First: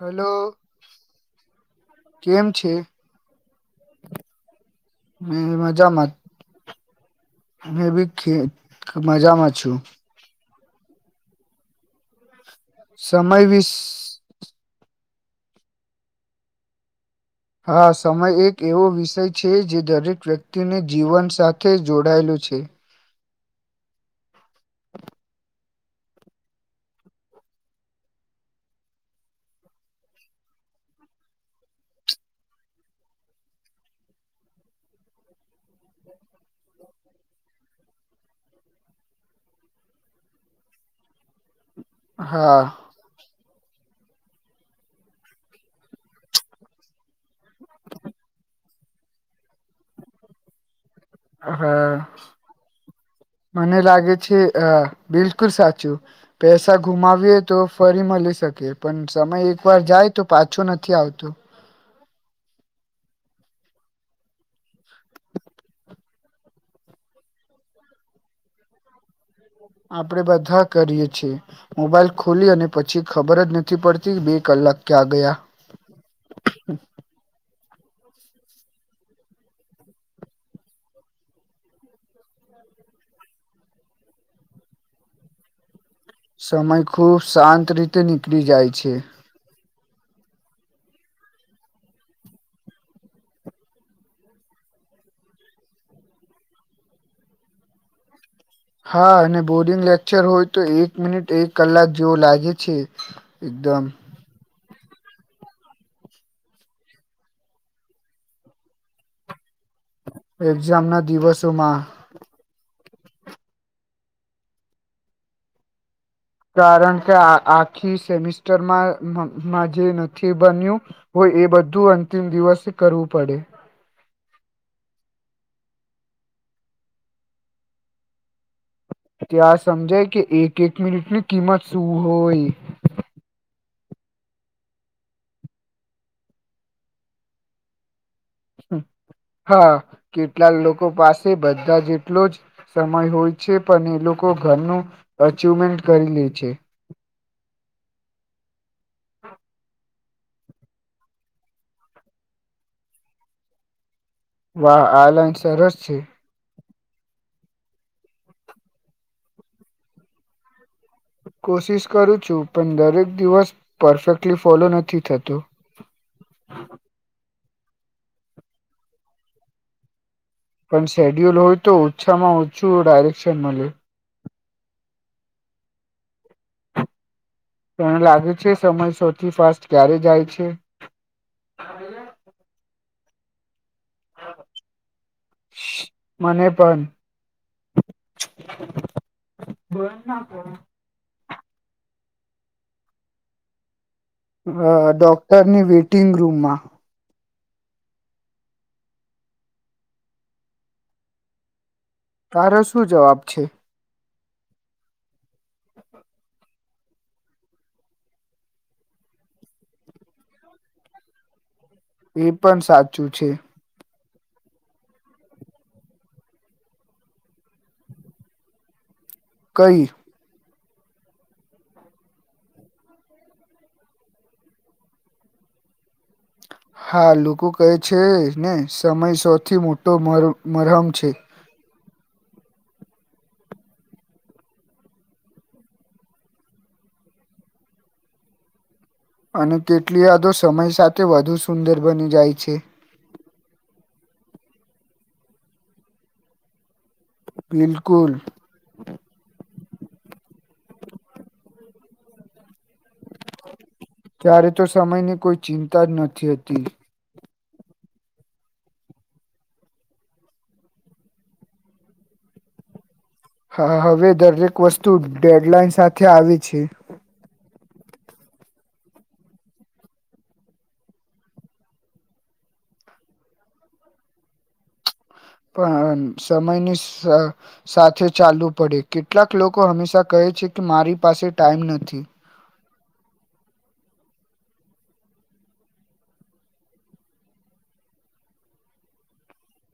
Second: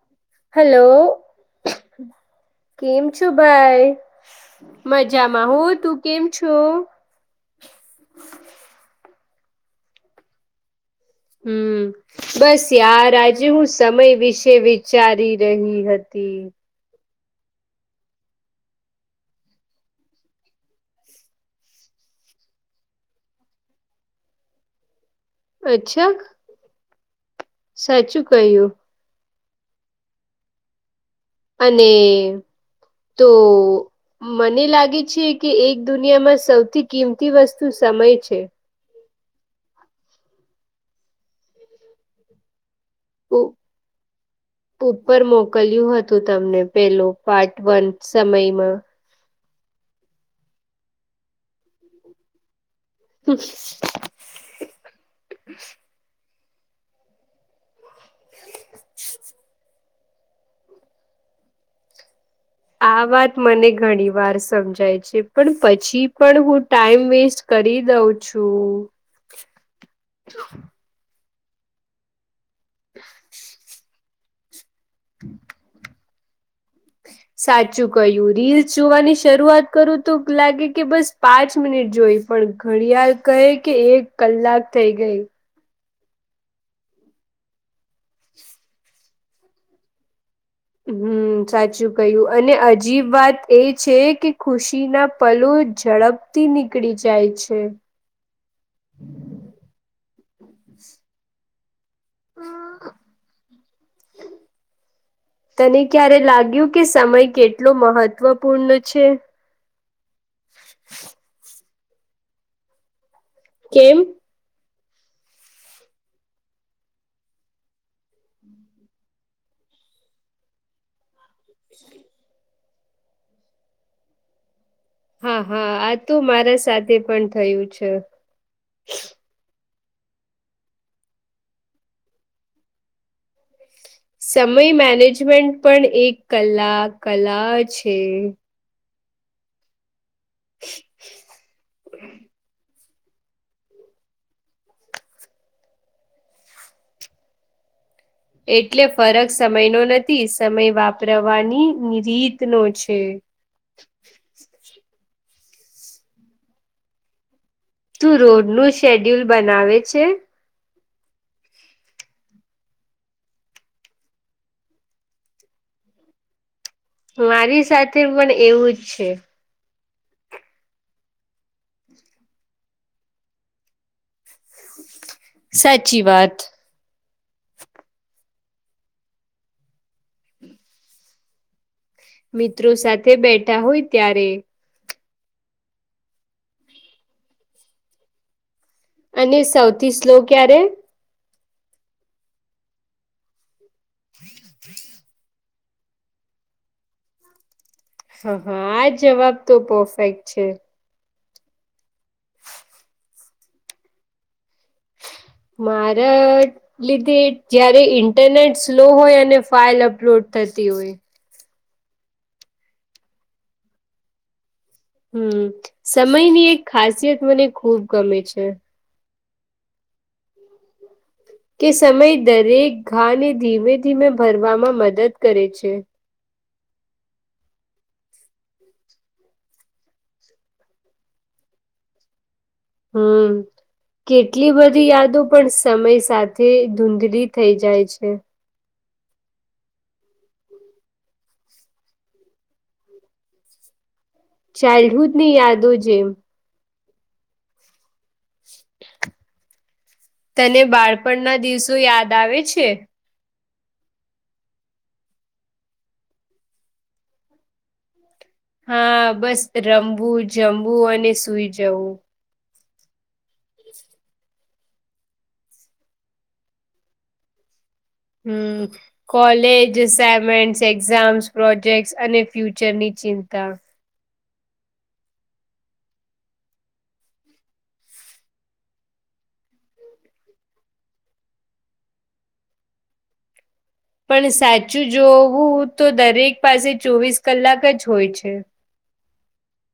Hello hello. કેમ છે કેમ છો ભાઈ? મે મજામાં હું. તું કેમ છું? મેં ભી ખે મજામાં છું. હમ્મ, બસ યાર સમય આજે હું વિસ સમય વિશે વિ ચારી રહી હતી. હા સમય એક એવો વિષય છે જે દરેક વ્યક્તિને જીવન સાથે જોડાયેલો છે. અચ્છા? સાચું ક્યું. અને, તો મને લાગે છે કે એક દુનિયામાં સૌથી કિંમતી વસ્તુ સમય છે. હા. ઓ! ઉપર મોકલ્યું હતું તમને પેલો પાર્ટ વન સમયમાં. હા, મને લાગે છે અહ બિલકુલ સાચું. પૈસા ગુમાવીએ તો ફરી મલી શકે પણ સમય એક વાર જાય તો પાછું નથી આવતું. આ વાત મને ઘણી વાર સમજાય છે પણ પછી પણ હું ટાઈમ વેસ્ટ કરી દઉં છું. આપડે બધા કરીએ છીએ મોબાઈલ ખોલી અને પછી ખબર જ નથી પડ થી બે કલાક ક્યાં ગયા. હમ્મ. સાચું કહ્યું રીલ્સ જોવાની શરૂઆત કરું તો લાગે કે બસ પાંચ મિનિટ જોઈ પણ ઘડિયાળ કહે કે એક કલાક થઇ ગઈ. સમય ખૂબ શાંત રીતે નીકળી જાય છે. હમ્મ. સાચું કયું અને અજીબ વાત એ છે કે ખુશી ના પલો ઝડપ તી નીકળી જાય છે. હા અને બોર્ડિંગ લેક્ચર હોય તો એક મિનિટ એક કલાક જેવો લાગે છે એકદમ. [inaudible] તને ક્યારે લાગ્યું કે સમય કેટલો મહત્વપૂર્ણ છે? એક્ઝામ ના દિવસોમાં. કેમ? કારણ કે આ આખી સેમિસ્ટરમાં મ માં જે નથી બન્યું હોય એ બધું અંતિમ દિવસે કરવું પડે. હા હા આ તો મારા સાથે પણ થયું છે. ત્યાં સમજાય કે એક એક મિનિટની કિંમત શું હોય. સમય મેનેજમેન્ટ પણ એક કલા કલા છે. હા કેટલા લોકો પાસે બધા જેટલો જ સમય હોય છે પણ એ લોકો ઘરનું અચવમેન્ટ કરી લે છે. એટલે ફરક સમય નો ન થી સમય વાપરવાની રીતનો છે. વાહ આ લાઈન સરસ છે. તું રોડ નું શેડ્યુલ બનાવે છે? કોશિશ કરું છું પણ દરેક દિવસ પરફેક્ટલી ફોલો નથી થતું. મારી સાથે પણ એવું જ છે. પણ શેડ્યુલ હોય તો ઓછામાં ઓછું ડાયરેક્શન મલે. સાચી વાત. તને લાગે છે સમય સૌથી ફાસ્ટ ક્યારે જાય છે? મિત્રો સાથે બેઠા હોય ત્યારે. મને પણ. અને સૌથી સ્લો ક્યારે? અહ ડોક્ટરની વેટિંગ રૂમમાં. હા હા આ જવાબ તો પરફેક્ટ છે. તારો શું જવાબ છે? મારે લીધે જયારે ઇન્ટરનેટ સ્લો હોય અને ફાઇલ અપલોડ થતી હોય. એ પણ સાચું છે. હમ્મ, સમયની એક ખાસિયત મને ખુબ ગમે છે. કઈ? કે સમય દરેક ઘા ને ધીમે ધીમે ભરવામાં મદદ કરે છે. હા લોકો કહે છે ને સમય સૌથી મોટો મર મરહમ છે. હમમ. કેટલી બધી યાદો પણ સમય સાથે ધૂંધલી થઈ જાય છે. અને કેટલી યાદો સમય સાથે વધુ સુંદર બની જાય છે. ચાઇલ્ડહુડ ની યાદો જેમ. બિલકુલ. તને બાળપણ ના દિવસો યાદ આવે છે. ત્યારે તો સમયની કોઈ ચિંતા જ નથી હોતી. હા બસ, રમવું, જમવું અને સુઈ જવું. હા હવે દરેક વસ્તુ ડેડલાઇન સાથે આવે છે. હમમ. કોલેજ, અસાઇમેન્ટ, એક્ઝામ્સ, પ્રોજેક્ટસ અને ફ્યુચરની ચિંતા. પણ આમ સમયનો સદ સાથે ચાલવુ પડે કેટલાક લોકો હંમેશા કહે છે કે મારી પાસે ટાઈમ નથી. પણ સાચું જોવું તો દરેક પાસે ચોવીસ કલાક જ હોય છે.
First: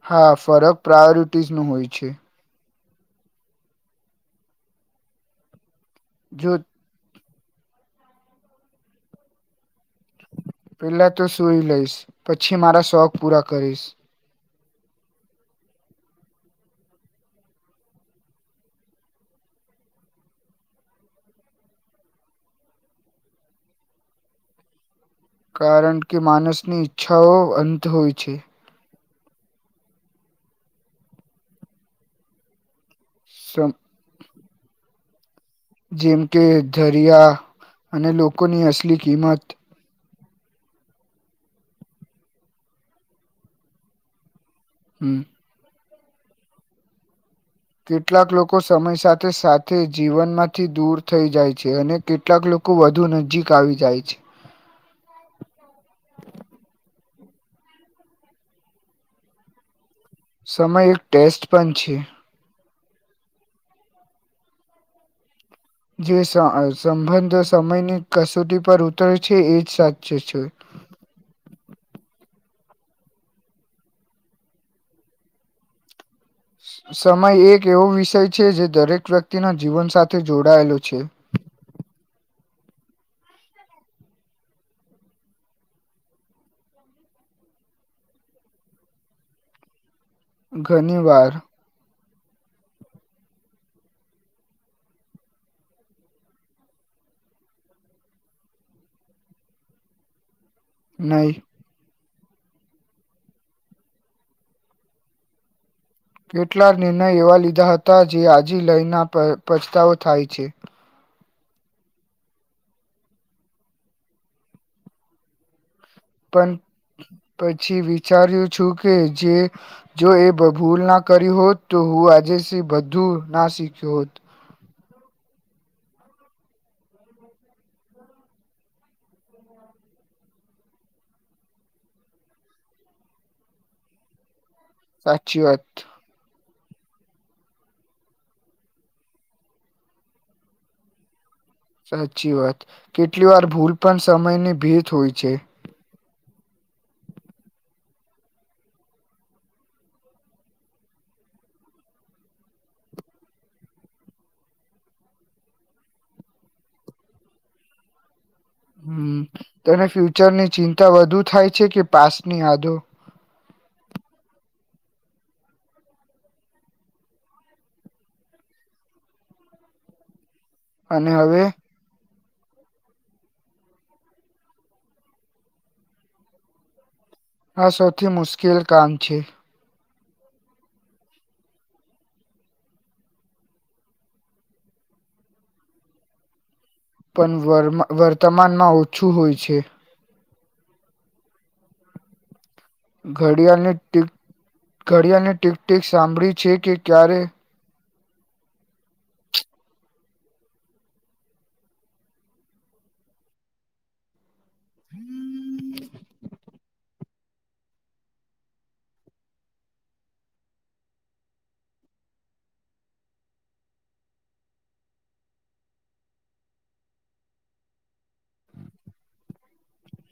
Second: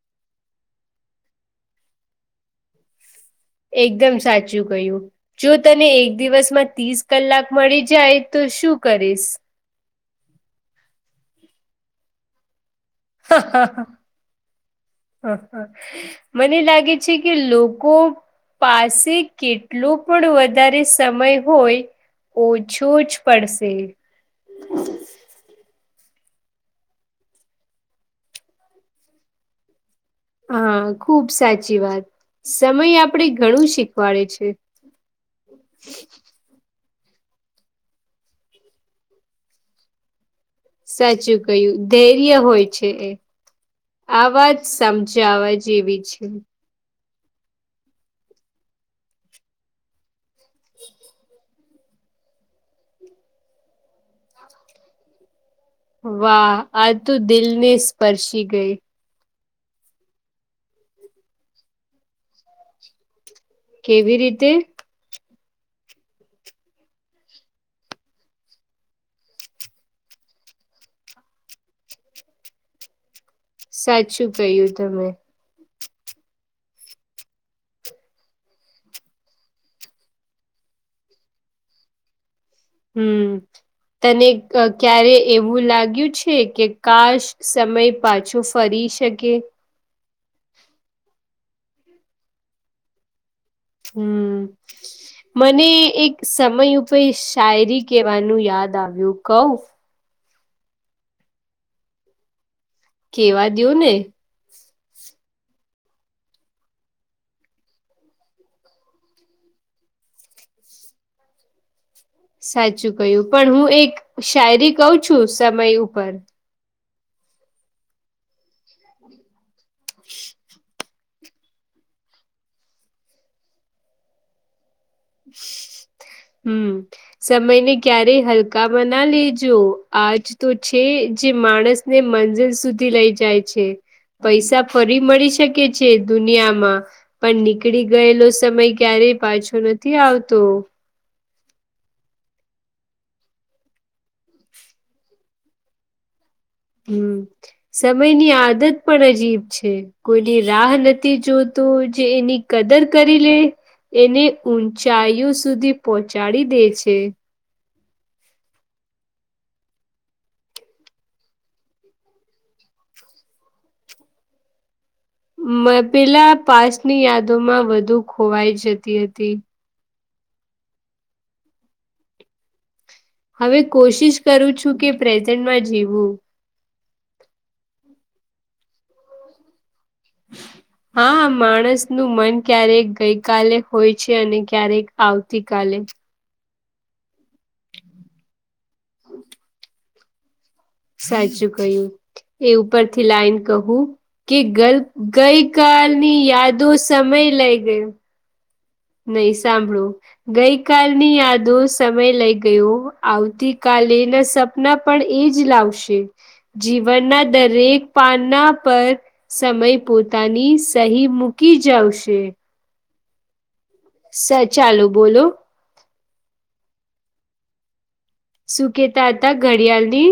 હા ફરક પ્રાયોરિટીઝ ની હોય છે. એકદમ સાચું કહ્યું. જો તને એક જો દિવસમાં ત્રીસ કલાક મળી જાય તો શું કરીશ? પેલા તો સુઈ લઈશ પછી મારા શોખ હા પૂરા હા કરીશ. હા હા. મને લાગે છે કે લોકો પાસે કેટલું પણ વધારે સમય હોય. ઓછો જ પડશે. કારણ કે માનસની ઈચ્છાઓ અંત હોય છે. હા ખુબ સાચી વાત સમય આપડે ઘણું સમ શીખવાડે છે. જેમ કે દરિયા અને લોકોની અસલી કિંમત સાચું કહ્યું ધૈર્ય હોય છે એ આવાજ હમ સમજાવવા જેવી છે. કેટલાક લોકો સમય સાથે સાથે જીવનમાંથી દૂર થઈ જાય છે અને કેટલાક લોકો વધુ નજીક આવી જાય છે. વાહ આ તો દિલ ને સ્પર્શી ગઈ. સમય એક ટેસ્ટ પણ છે. કેવી રીતે? જે અ સંબંધો સમયની કસોટી પર ઉતરે છે એજ સાચૂ છે. સાચું કહ્યું તમે. સમય એક એવો વિષય છે જે દરેક વ્યક્તિના જીવન સાથે જોડાયેલો છે. હમમ તને ક્યારે એવું લાગ્યું છે કે કાશ સમય પાછો ફરી શકે. ઘણીવાર હમમ. મને એક સમય ઉપર શાયરી કેવાનું યાદ આવ્યું કવ. નય. કેવા દોને કેટલાક નિર્ણય એવા લીધા હતા જે આજે લઈના પછતાવો થાય છે. સાચું કહ્યું પણ હું એક શાયરી કઉ છું સમય ઉપર પણ પછી વિચાર્યું છું કે જે જો એ ભભૂ ભૂલ ના કરી હોત તો હું આજે બધું ના શીખ્યો હોત. હમમ. સમયને ક્યારે હલકામાં ના લેજો આજ તો છે જે માણસ ને મંઝીલ સુધી લઈ જાય છે પૈસા ફરી મળી સાચી શકે વાત છે. દુનિયામાં પણ નીકળી ગયેલો સમય ક્યારેય પાછો નથી આવતો સાચી વાત કેટલી વાર ભૂલ પણ સમયની ભેત હોય છે હમ સમયની આદત પણ અજીબ છે કોઈની રાહ નથી જોતો જે એની કદર કરી લે એને ઊંચાઈઓ સુધી પહોંચાડી દે છે હમ તને ફ્યુચર ની ચિંતા વધુ થાય છે કે પાસ્ટની આદો પેલા પાચની યાદોમાં વધુ ખોવાઈ જતી હતી અને હવે હવે કોશિશ કરું છું કે પ્રેઝન્ટમાં જીવું. આ સૌથી મુશ્કેલ કામ છે. હમ હા માણસ નું મન ક્યારેક ગઈ કલે હોય છે અને ક્યારેક આવતી કલે પણ વ વર્તમાનમાં ઓછું હોય છે સાચું કહું એ ઉપરથી લાઈન ઘડિયાળની કહું ટીક કે ગ ઘડિયાળની ગઈ ટીક ટીક કલની સાંભળી છે યાદો કે સમય ક્યારે લઈ ગયો નહી સાંભળું ગઈ કલની યાદો સમય લઈ ગયો આવતી કલે પણ એ જ લાવશે જીવનના દરેક પાના પર સમય પોતાની સહી મૂકી જાવશે સ ચાલુ બોલો શું કેતા હતા ઘડિયાળની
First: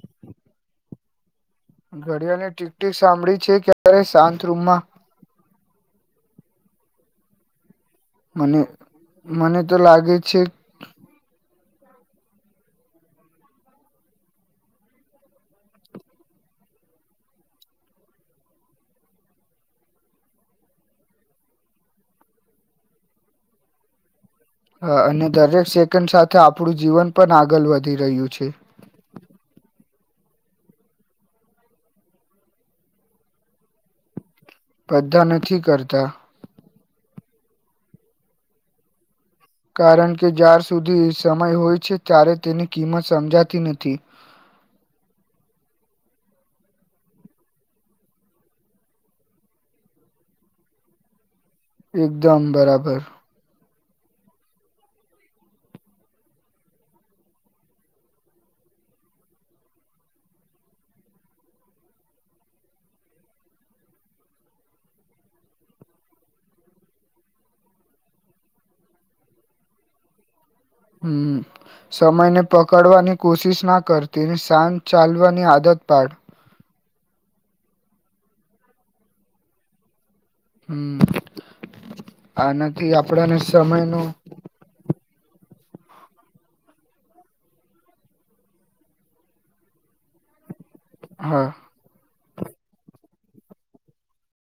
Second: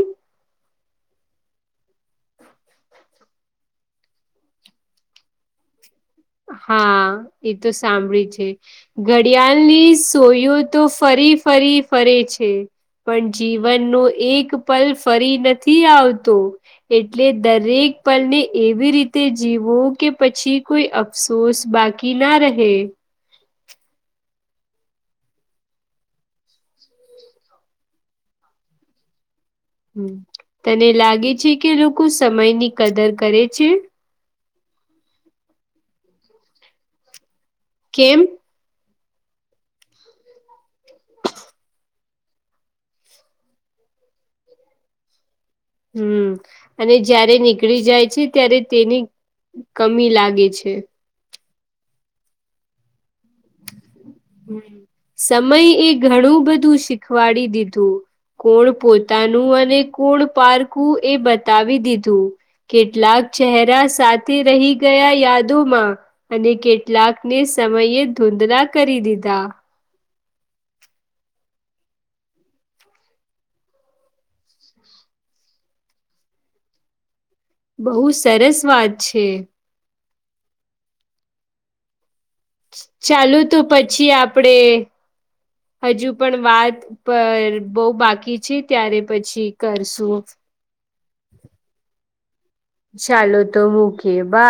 ઘડિયાને ટીક ટીક સાંભળી છે ક્યારે શાંત રૂમમાં હા એ તો સાંભળી છે મને મને તો ઘડિયાળની લાગે સો છે તો ફરી ફરી ફરે છે. પણ જીવનનો એ પલ ફરી નથી આવતો. એટલે દરેક પલને એવી રીતે જીવો કે પછી કોઈ અફસોસ બાકી ના રહે. હ અને દરેક સેકન્ડ સાથે આપણું જીવન પણ આગળ વધી રહ્યું છે. હમ તને લાગે છે કે લોકો સમયની કદર કરે છે. બધા નથી કરતા. કેમ? કારણ કે જ્યાર સુધી સમય હોય છે ત્યારે તેની કિંમત સમજાતી નથી. હમ અને જય્યારે નીકળી જાય છે ત્યારે તેની કમી લાગે છે. એકદમ બરાબર. હમ સમય એ ઘણું બધું શીખવાડી દીધું. કોણ પોતાનું અને કોણ પારકું એ બતાવી દીધું. કેટલાક ચહેરા સાથે રહી ગયા યાદોમાં. અને કેટલાકને સમયે ધૂંધલા કરી દીધા. હમ. સમયને પકડવાની કોશિશ ના કરતીને સાથે ચાલવાની આદત પાડ. બહુ સરસ વાત છે. હમ આનાથી આપડાને સમય ન આપણેે હજુ પણ વાત પર બહુ બાકી છે ત્યારે પછી કરશું? હા. ચાલો તો મૂકીએ બાય.